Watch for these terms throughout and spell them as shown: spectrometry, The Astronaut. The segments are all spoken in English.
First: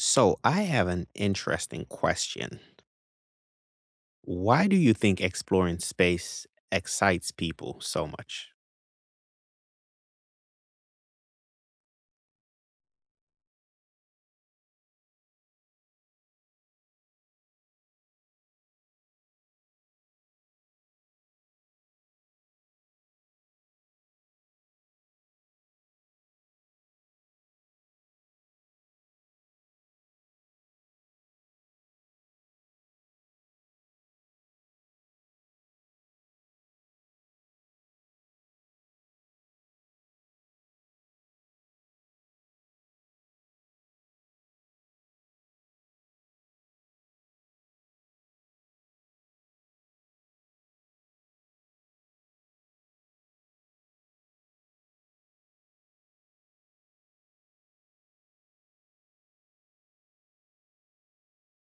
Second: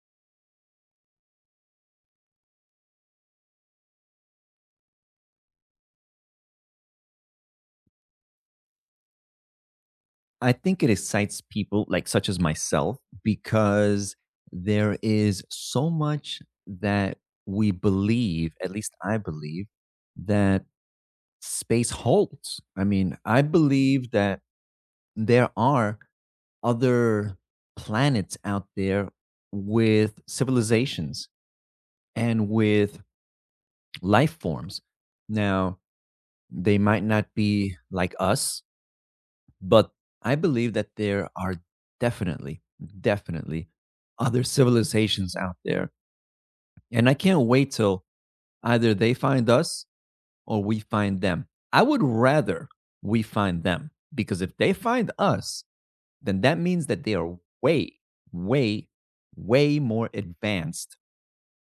So, I have an interesting question. Why do you think exploring space excites people so much? I think it excites people like such as myself because there is so much that we believe, at least I believe, that space holds. I mean, I believe that there are other planets out there with civilizations and with life forms. Now, they might not be like us, but I believe that there are definitely, definitely other civilizations out there. And I can't wait till either they find us or we find them. I would rather we find them because if they find us, then that means that they are way, way, way more advanced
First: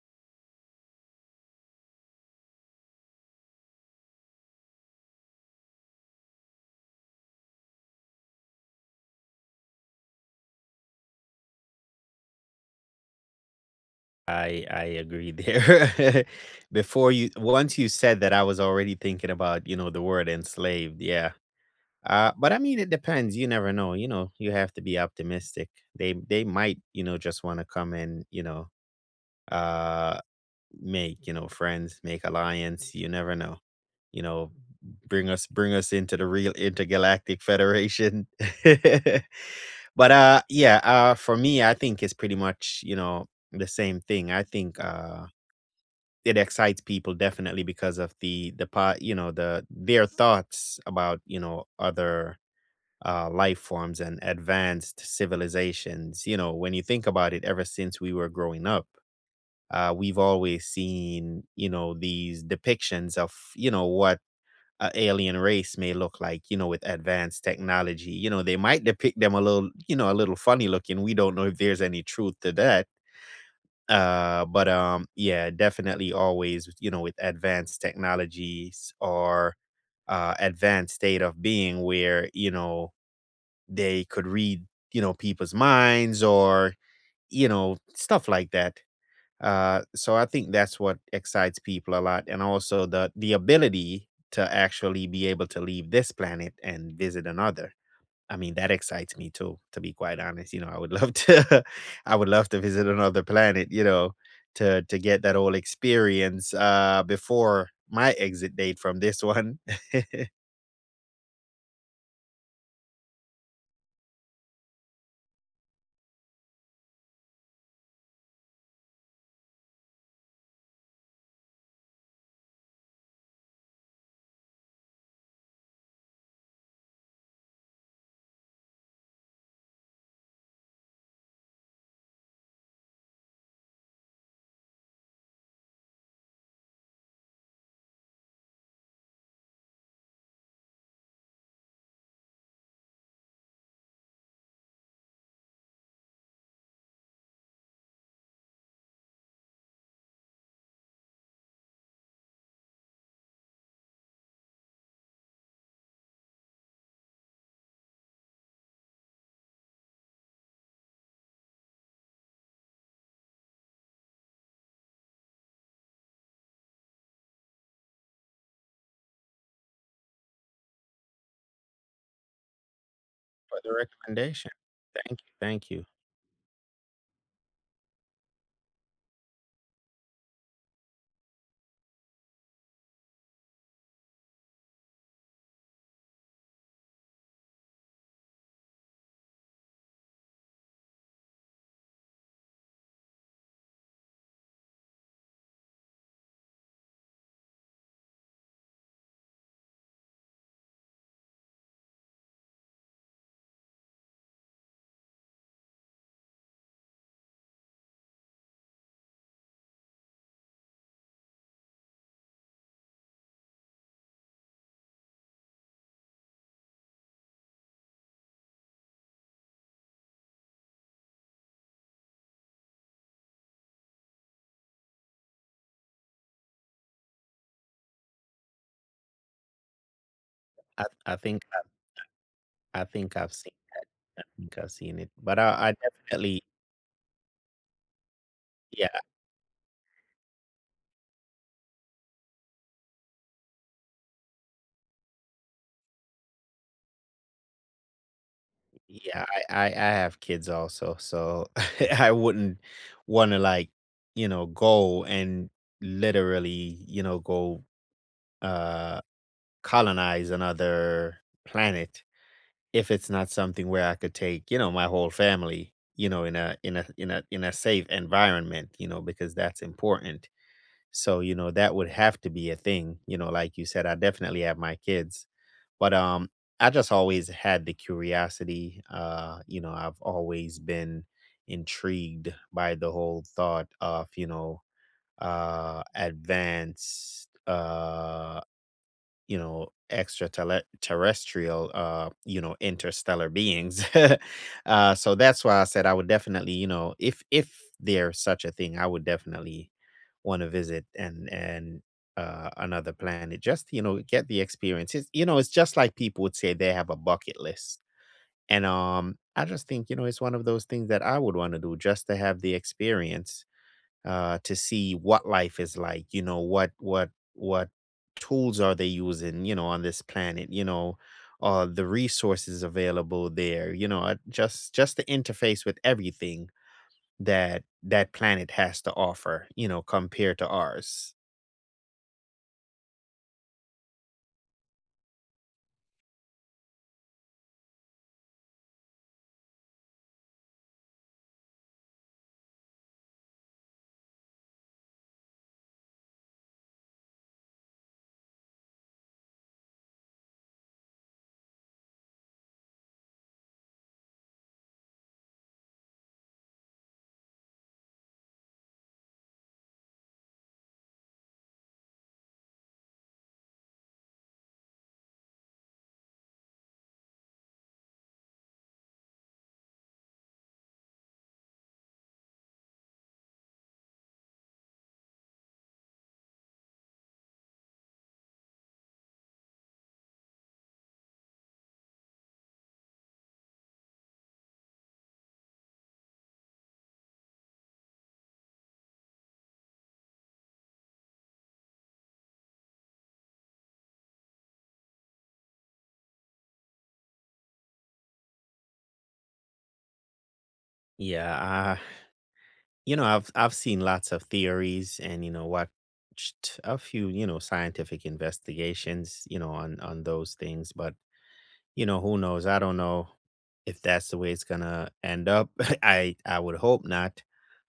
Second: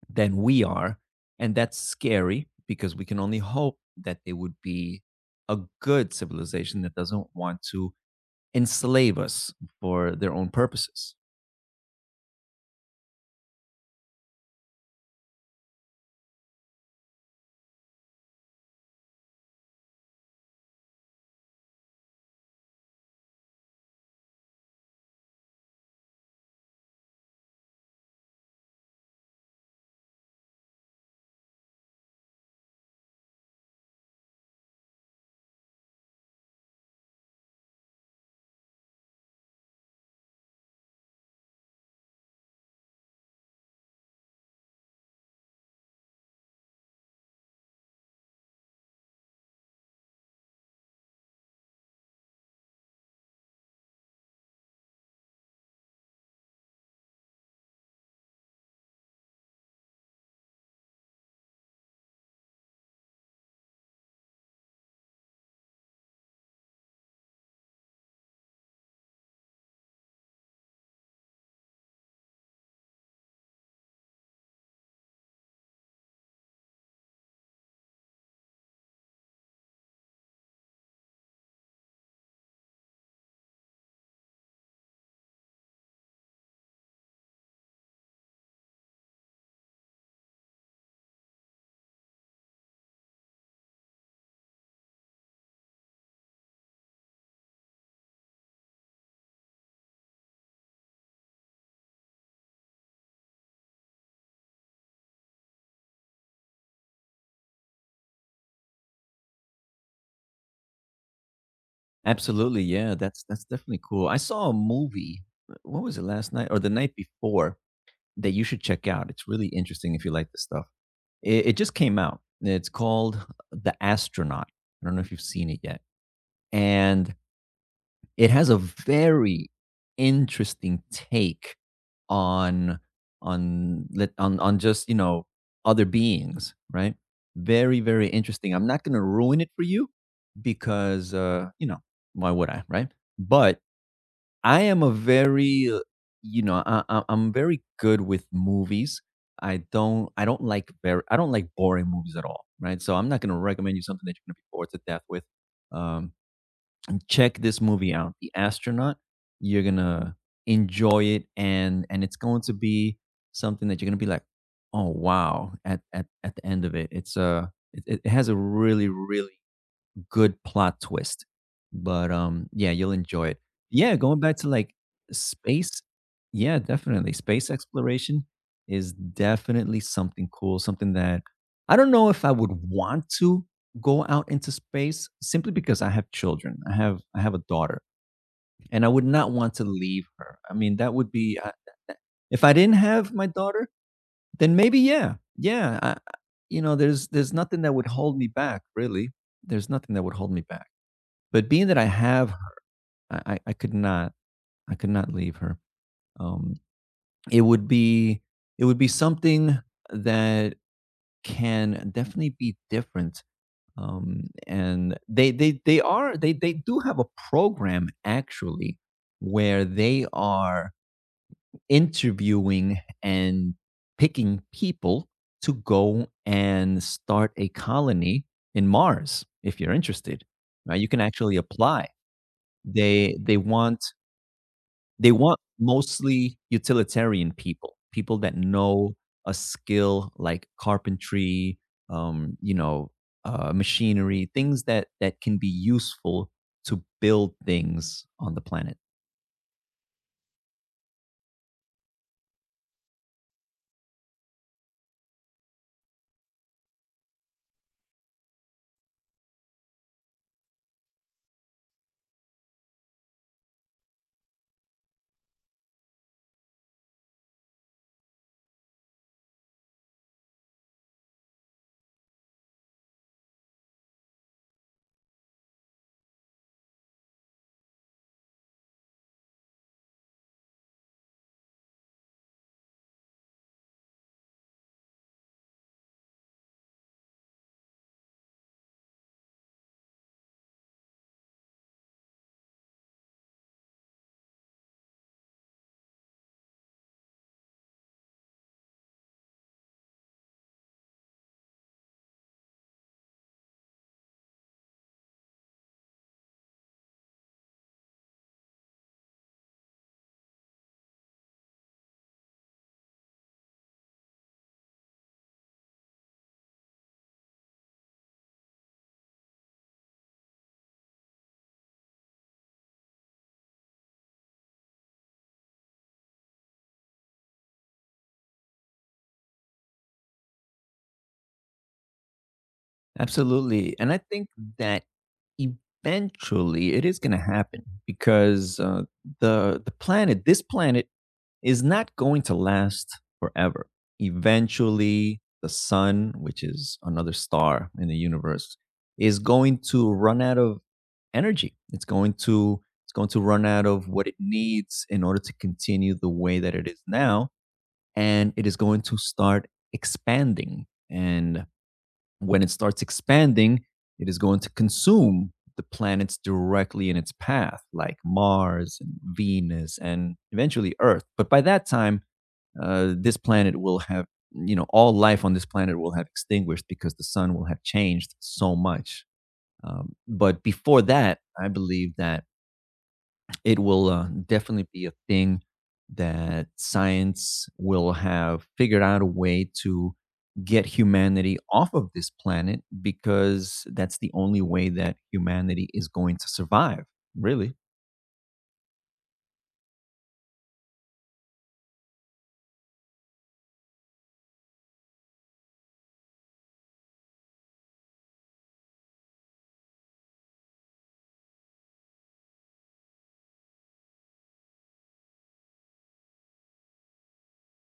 than we are. And that's scary because we can only hope that they would be a good civilization that doesn't want to enslave us for their own purposes. I agree there. Before you once you said that I was already thinking about, you know, the word enslaved. Yeah. But I mean, it depends. You never know. You know, you have to be optimistic. They might, you know, just want to come and, uh, make, you know, friends, make alliance, you never know. You know, bring us into the real intergalactic federation. But for me I think it's pretty much, you know, the same thing. I think it excites people definitely because of the part, you know, the their thoughts about, you know, other life forms and advanced civilizations. You know, when you think about it, ever since we were growing up, we've always seen, you know, these depictions of, you know, what a alien race may look like, you know, with advanced technology. You know, they might depict them a little, you know, a little funny looking. We don't know if there's any truth to that. But Yeah, definitely always, you know, with advanced technologies or advanced state of being where, you know, they could read, you know, people's minds or, you know, stuff like that. So I think that's what excites people a lot, and also the ability to actually be able to leave this planet and visit another. I mean, that excites me too, to be quite honest. You know, I would love to, I would love to visit another planet. You know, to get that whole experience before my exit date from this one. for Absolutely, yeah, that's definitely cool. I saw a movie, what was it, last night or the night before, that you should check out? It's really interesting if you like this stuff. It just came out. It's called The Astronaut. I don't know if you've seen it yet. And it has a very interesting take on on lit- on just other beings, right? Very very interesting. I'm not going to ruin it for you because why would I, right? But I am a very I'm very good with movies. I don't like boring movies at all, right? So I'm not going to recommend you something that you're going to be bored to death with. Um, Check this movie out, The Astronaut. You're gonna enjoy it, and it's going to be something that you're gonna be like, oh wow, at the end of it. It has a really really good plot twist. But yeah, you'll enjoy it. the Yeah, going back to recommendation, like thank you, thank space. you. Yeah, definitely. Space exploration is definitely something cool, something that I don't know if I would want to go out into space simply because I have children. I have a daughter and I would not want to leave her. I mean, that would be if I didn't have my daughter, then maybe yeah. Yeah, there's nothing that would hold me back, really. There's nothing that would hold me back. But being that I have, I I I could not I could not leave her. Um, it would be it would be something that can definitely be different. And they are they do have a program actually where they are interviewing and picking people to go and start a colony in Mars if you're interested. Right? I You can I actually think apply. I think They I've they seen. want I think I've seen it, They but want I mostly definitely. utilitarian people, people that Yeah, know a skill like carpentry, um, you know, machinery, things that can be useful to build things on the planet. Yeah, I have kids also, so I wouldn't wanna, like, you know, go and literally, uh, colonize another planet if it's not something where I could take, you know, my whole family, you know, in a safe environment, you know, because that's important. So, you know, that would have to be a thing, you know, like you said, I definitely have my kids. But I just always had the curiosity. You know, I've always been intrigued by the whole thought of, you know, advanced, you know, extraterrestrial, you know, interstellar beings. So that's why I said I would definitely, you know, if there's such a thing, I would definitely want to visit and another planet, just, you know, get the experience. It's, you know, it's just like people would say they have a bucket list, and I just think, you know, it's one of those things that I would want to do just to have the experience to see what life is like. You know, what tools are they using? You know, on this planet. You know, the resources available there. You know, just the interface with everything that that planet has to offer. You know, compared to ours. Absolutely. And I think that eventually it is going to happen because the planet, this planet, is not going to last forever. Eventually, the sun, which is another star in the universe, is going to run out of energy. It's going to run out of what it needs in order to continue the way that it is now, and it is going to start expanding. And when it starts expanding, it is going to consume the planets directly in its path, like Mars and Venus and eventually Earth. But by that time, this planet will have, you know, all life on this planet will have extinguished because the sun will have changed so much. But before that, I believe that it will definitely be a thing that science will have figured out a way to get humanity off of this planet because that's the only way that humanity is going to survive, really. Yeah, you know, I've seen lots of theories and, you know, watched a few, you know, scientific investigations, you know, on those things, but, you know, who knows? I don't know if that's the way it's gonna end up. I would hope not,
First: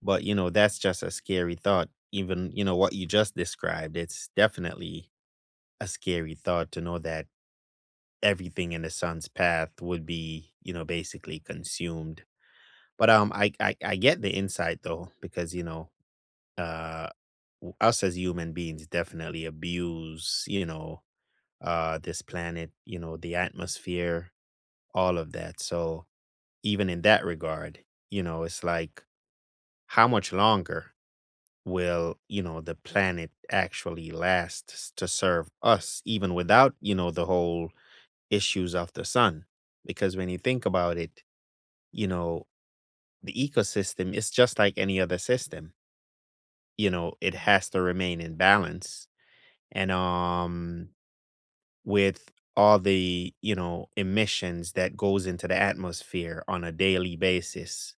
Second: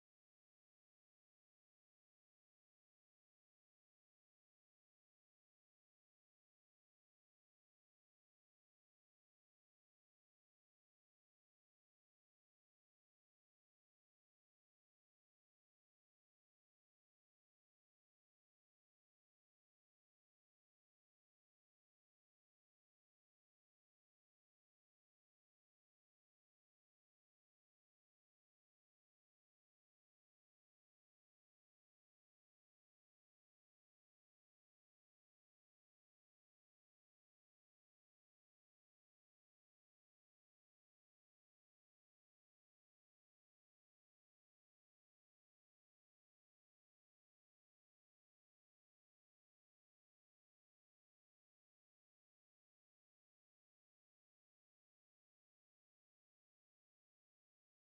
but you know, that's just a scary thought. Even, you know, what you just described, it's definitely a scary thought to know that everything in the sun's path would be, you know, basically consumed. But I get the insight though, because you know, uh us as human beings definitely abuse, you know, this planet, you know, the atmosphere, all of that. So even in that regard, you know, it's like how much longer will, you know, the planet actually last to serve us even without, you know, the whole issues of the sun? Because when you think about it, you know, the ecosystem is just like any other system. You know, it has to remain in balance. And with all the, you know, emissions that goes into the atmosphere on a daily basis,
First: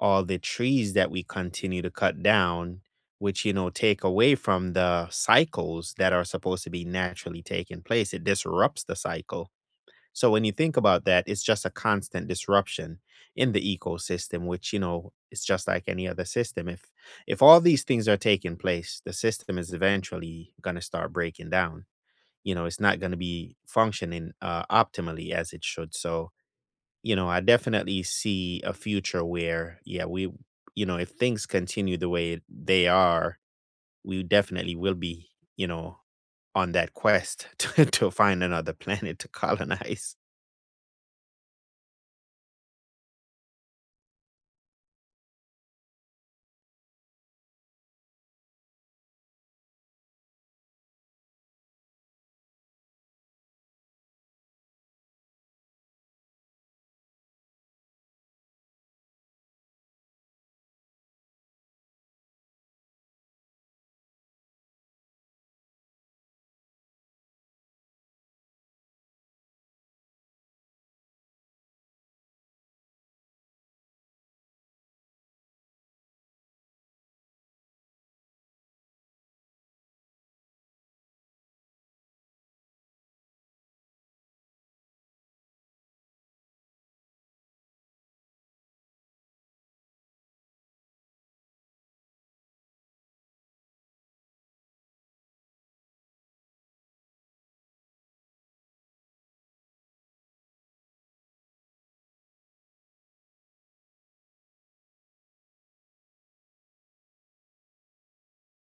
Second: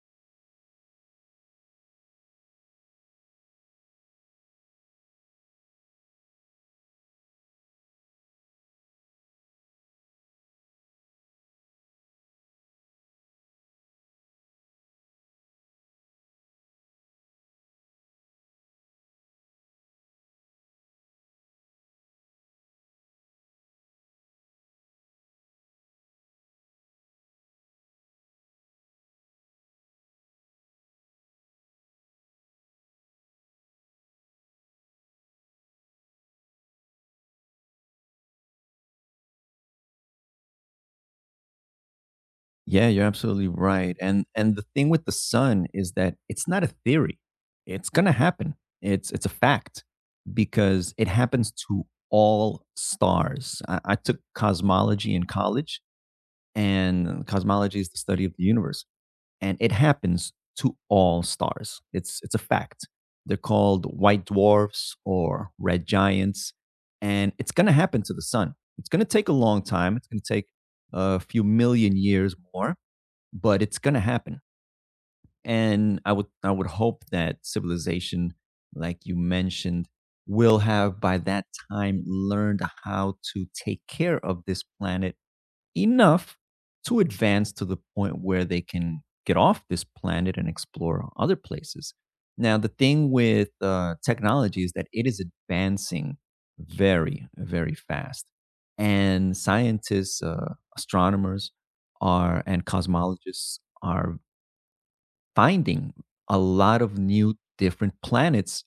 all the trees that we continue to cut down, which, you know, take away from the cycles that are supposed to be naturally taking place. It disrupts the cycle. So when you think about that, it's just a constant disruption in the ecosystem, which, you know, it's just like any other system. If all these things are taking place, the system is eventually gonna start breaking down. You know, it's not gonna be functioning optimally as it should. So you know, I definitely see a future where, yeah, we, you know, if things continue the way they are, we definitely will be, you know, on that quest to find another planet to colonize. Yeah, you're absolutely right. And the thing with the sun is that it's not a theory. It's going to happen. It's a fact because it happens to all stars. I took cosmology in college, and cosmology is the study of the universe. And it happens to all stars. It's a fact. They're called white dwarfs or red giants, and it's going to happen to the sun. It's going to take a long time. It's going to take a few million years more, but it's going to happen. And I would hope that civilization, like you mentioned, will have by that time learned how to take care of this planet enough to advance to the point where they can get off this planet and explore other places. Now, the thing with technology is that it is advancing very, very fast. And scientists, astronomers, are and cosmologists are finding a lot of new different planets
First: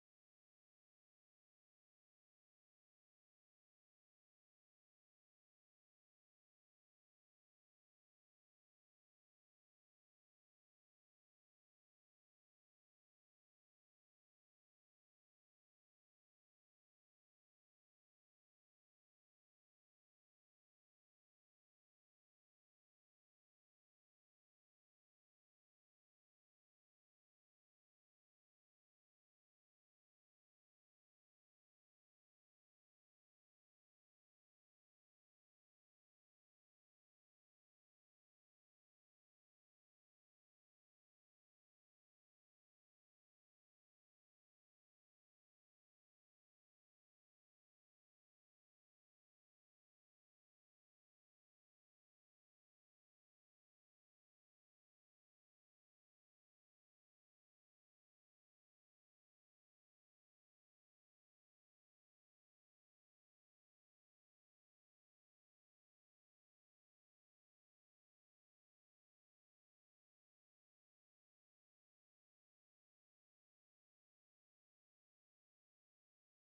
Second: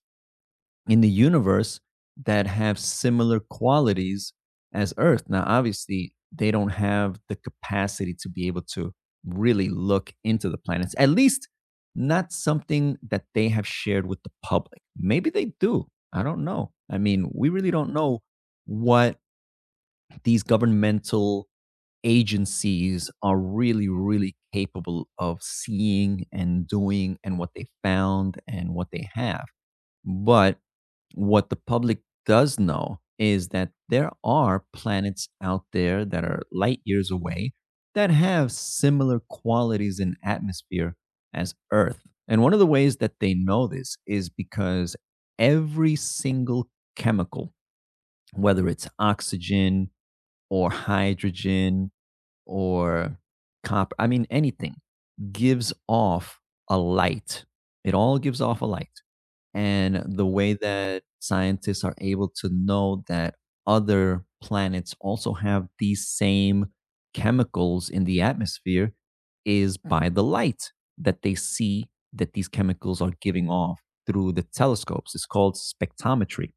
in the universe that have similar qualities as Earth. Now, obviously, they don't have the capacity to be able to really look into the planets, at least not something that they have shared with the public. Maybe they do. I don't know. I mean, we really don't know what these governmental agencies are really, really capable of seeing and doing and what they found and what they have. But what the public does know is that there are planets out there that are light years away that have similar qualities in atmosphere as Earth. And one of the ways that they know this is because every single chemical, whether it's oxygen or hydrogen or copper, I mean, anything, gives off a light. It all gives off a light, and the way that scientists are able to know that other planets also have these same chemicals in the atmosphere is by the light that they see that these chemicals are giving off through the telescopes. It's called spectrometry.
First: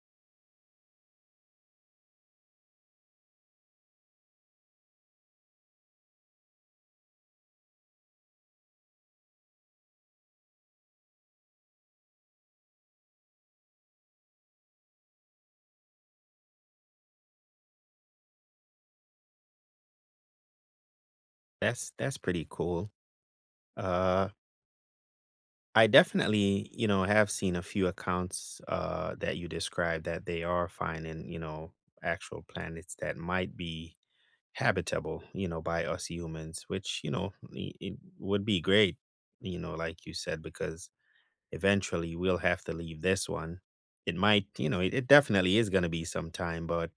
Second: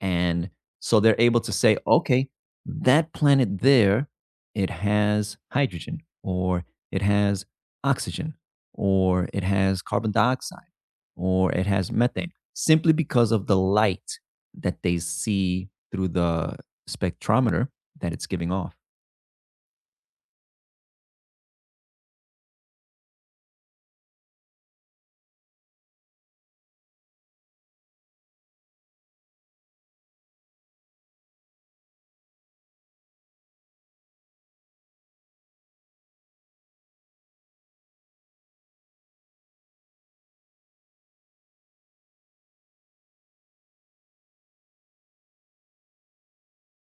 And so they're able to say, okay, that planet there, it has hydrogen or it has oxygen or it has carbon dioxide or it has methane simply because of the light that they see through the spectrometer that it's giving off. That's pretty cool. Uh, I definitely, you know, have seen a few accounts that you described, that they are finding, you know, actual planets that might be habitable, you know, by us humans, which, you know, it would be great, you know, like you said, because eventually we'll have to leave this one. It might, you know, it definitely is going to be some time, but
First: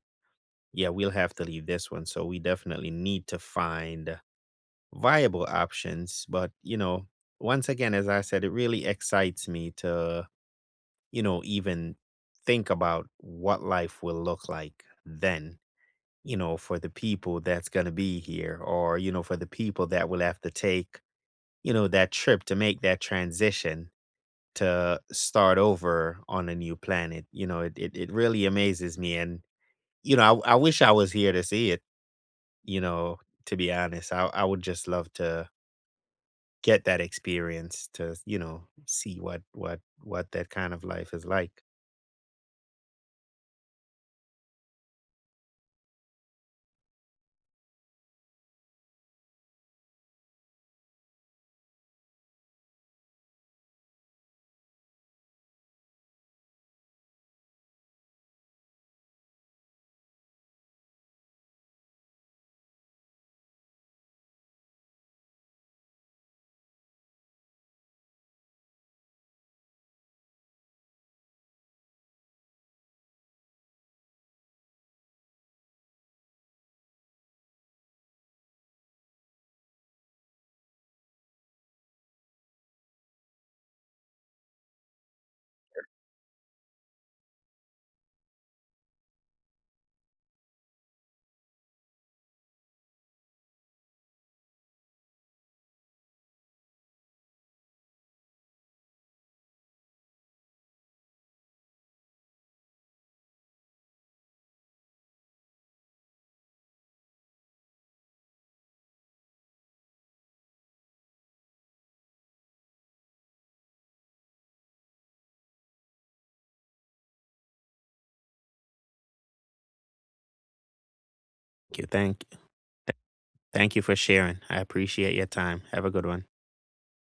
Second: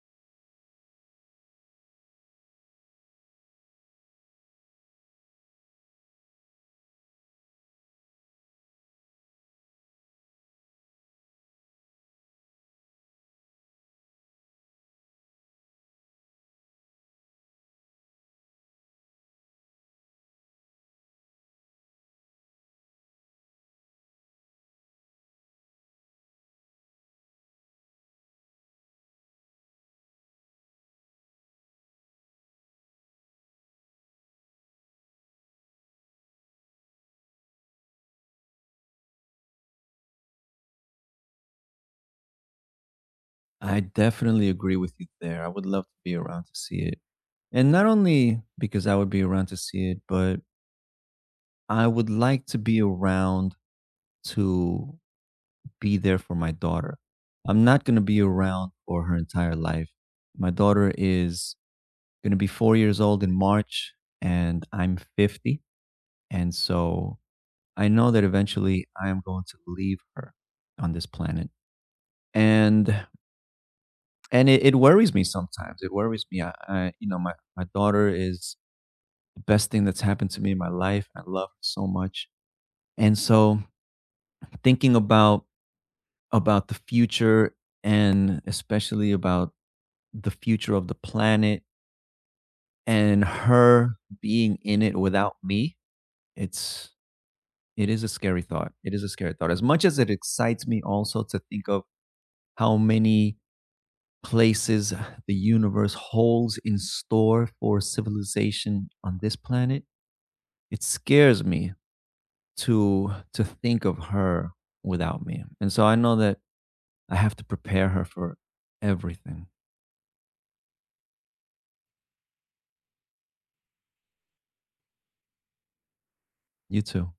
yeah, we'll have to leave this one. So we definitely need to find viable options. But, you know, once again, as I said, it really excites me to, you know, even think about what life will look like then, you know, for the people that's going to be here or, you know, for the people that will have to take, you know, that trip to make that transition to start over on a new planet. You know, it really amazes me. And, you know, I wish I was here to see it, you know, to be honest, I would just love to get that experience to, you know, see what that kind of life is like. I definitely agree with you there. I would love to be around to see it. And not only because I would be around to see it, but I would like to be around to be there for my daughter. I'm not going to be around for her entire life. My daughter is going to be 4 years old in March, and I'm 50. And so I know that eventually I am going to leave her on this planet. And and it worries me sometimes. It worries me. I my daughter is the best thing that's happened to me in my life. I love her so much. And so thinking about the future and especially about the future of the planet and her being in it without me, it's it is a scary thought. It is a scary thought. As much as it excites me also to think of how many places the universe holds in store for civilization on this planet, it scares me to think of her without me. And so I know that I have to prepare her for everything. Thank you. Thank you for sharing. I appreciate your time. Have a good one. You too.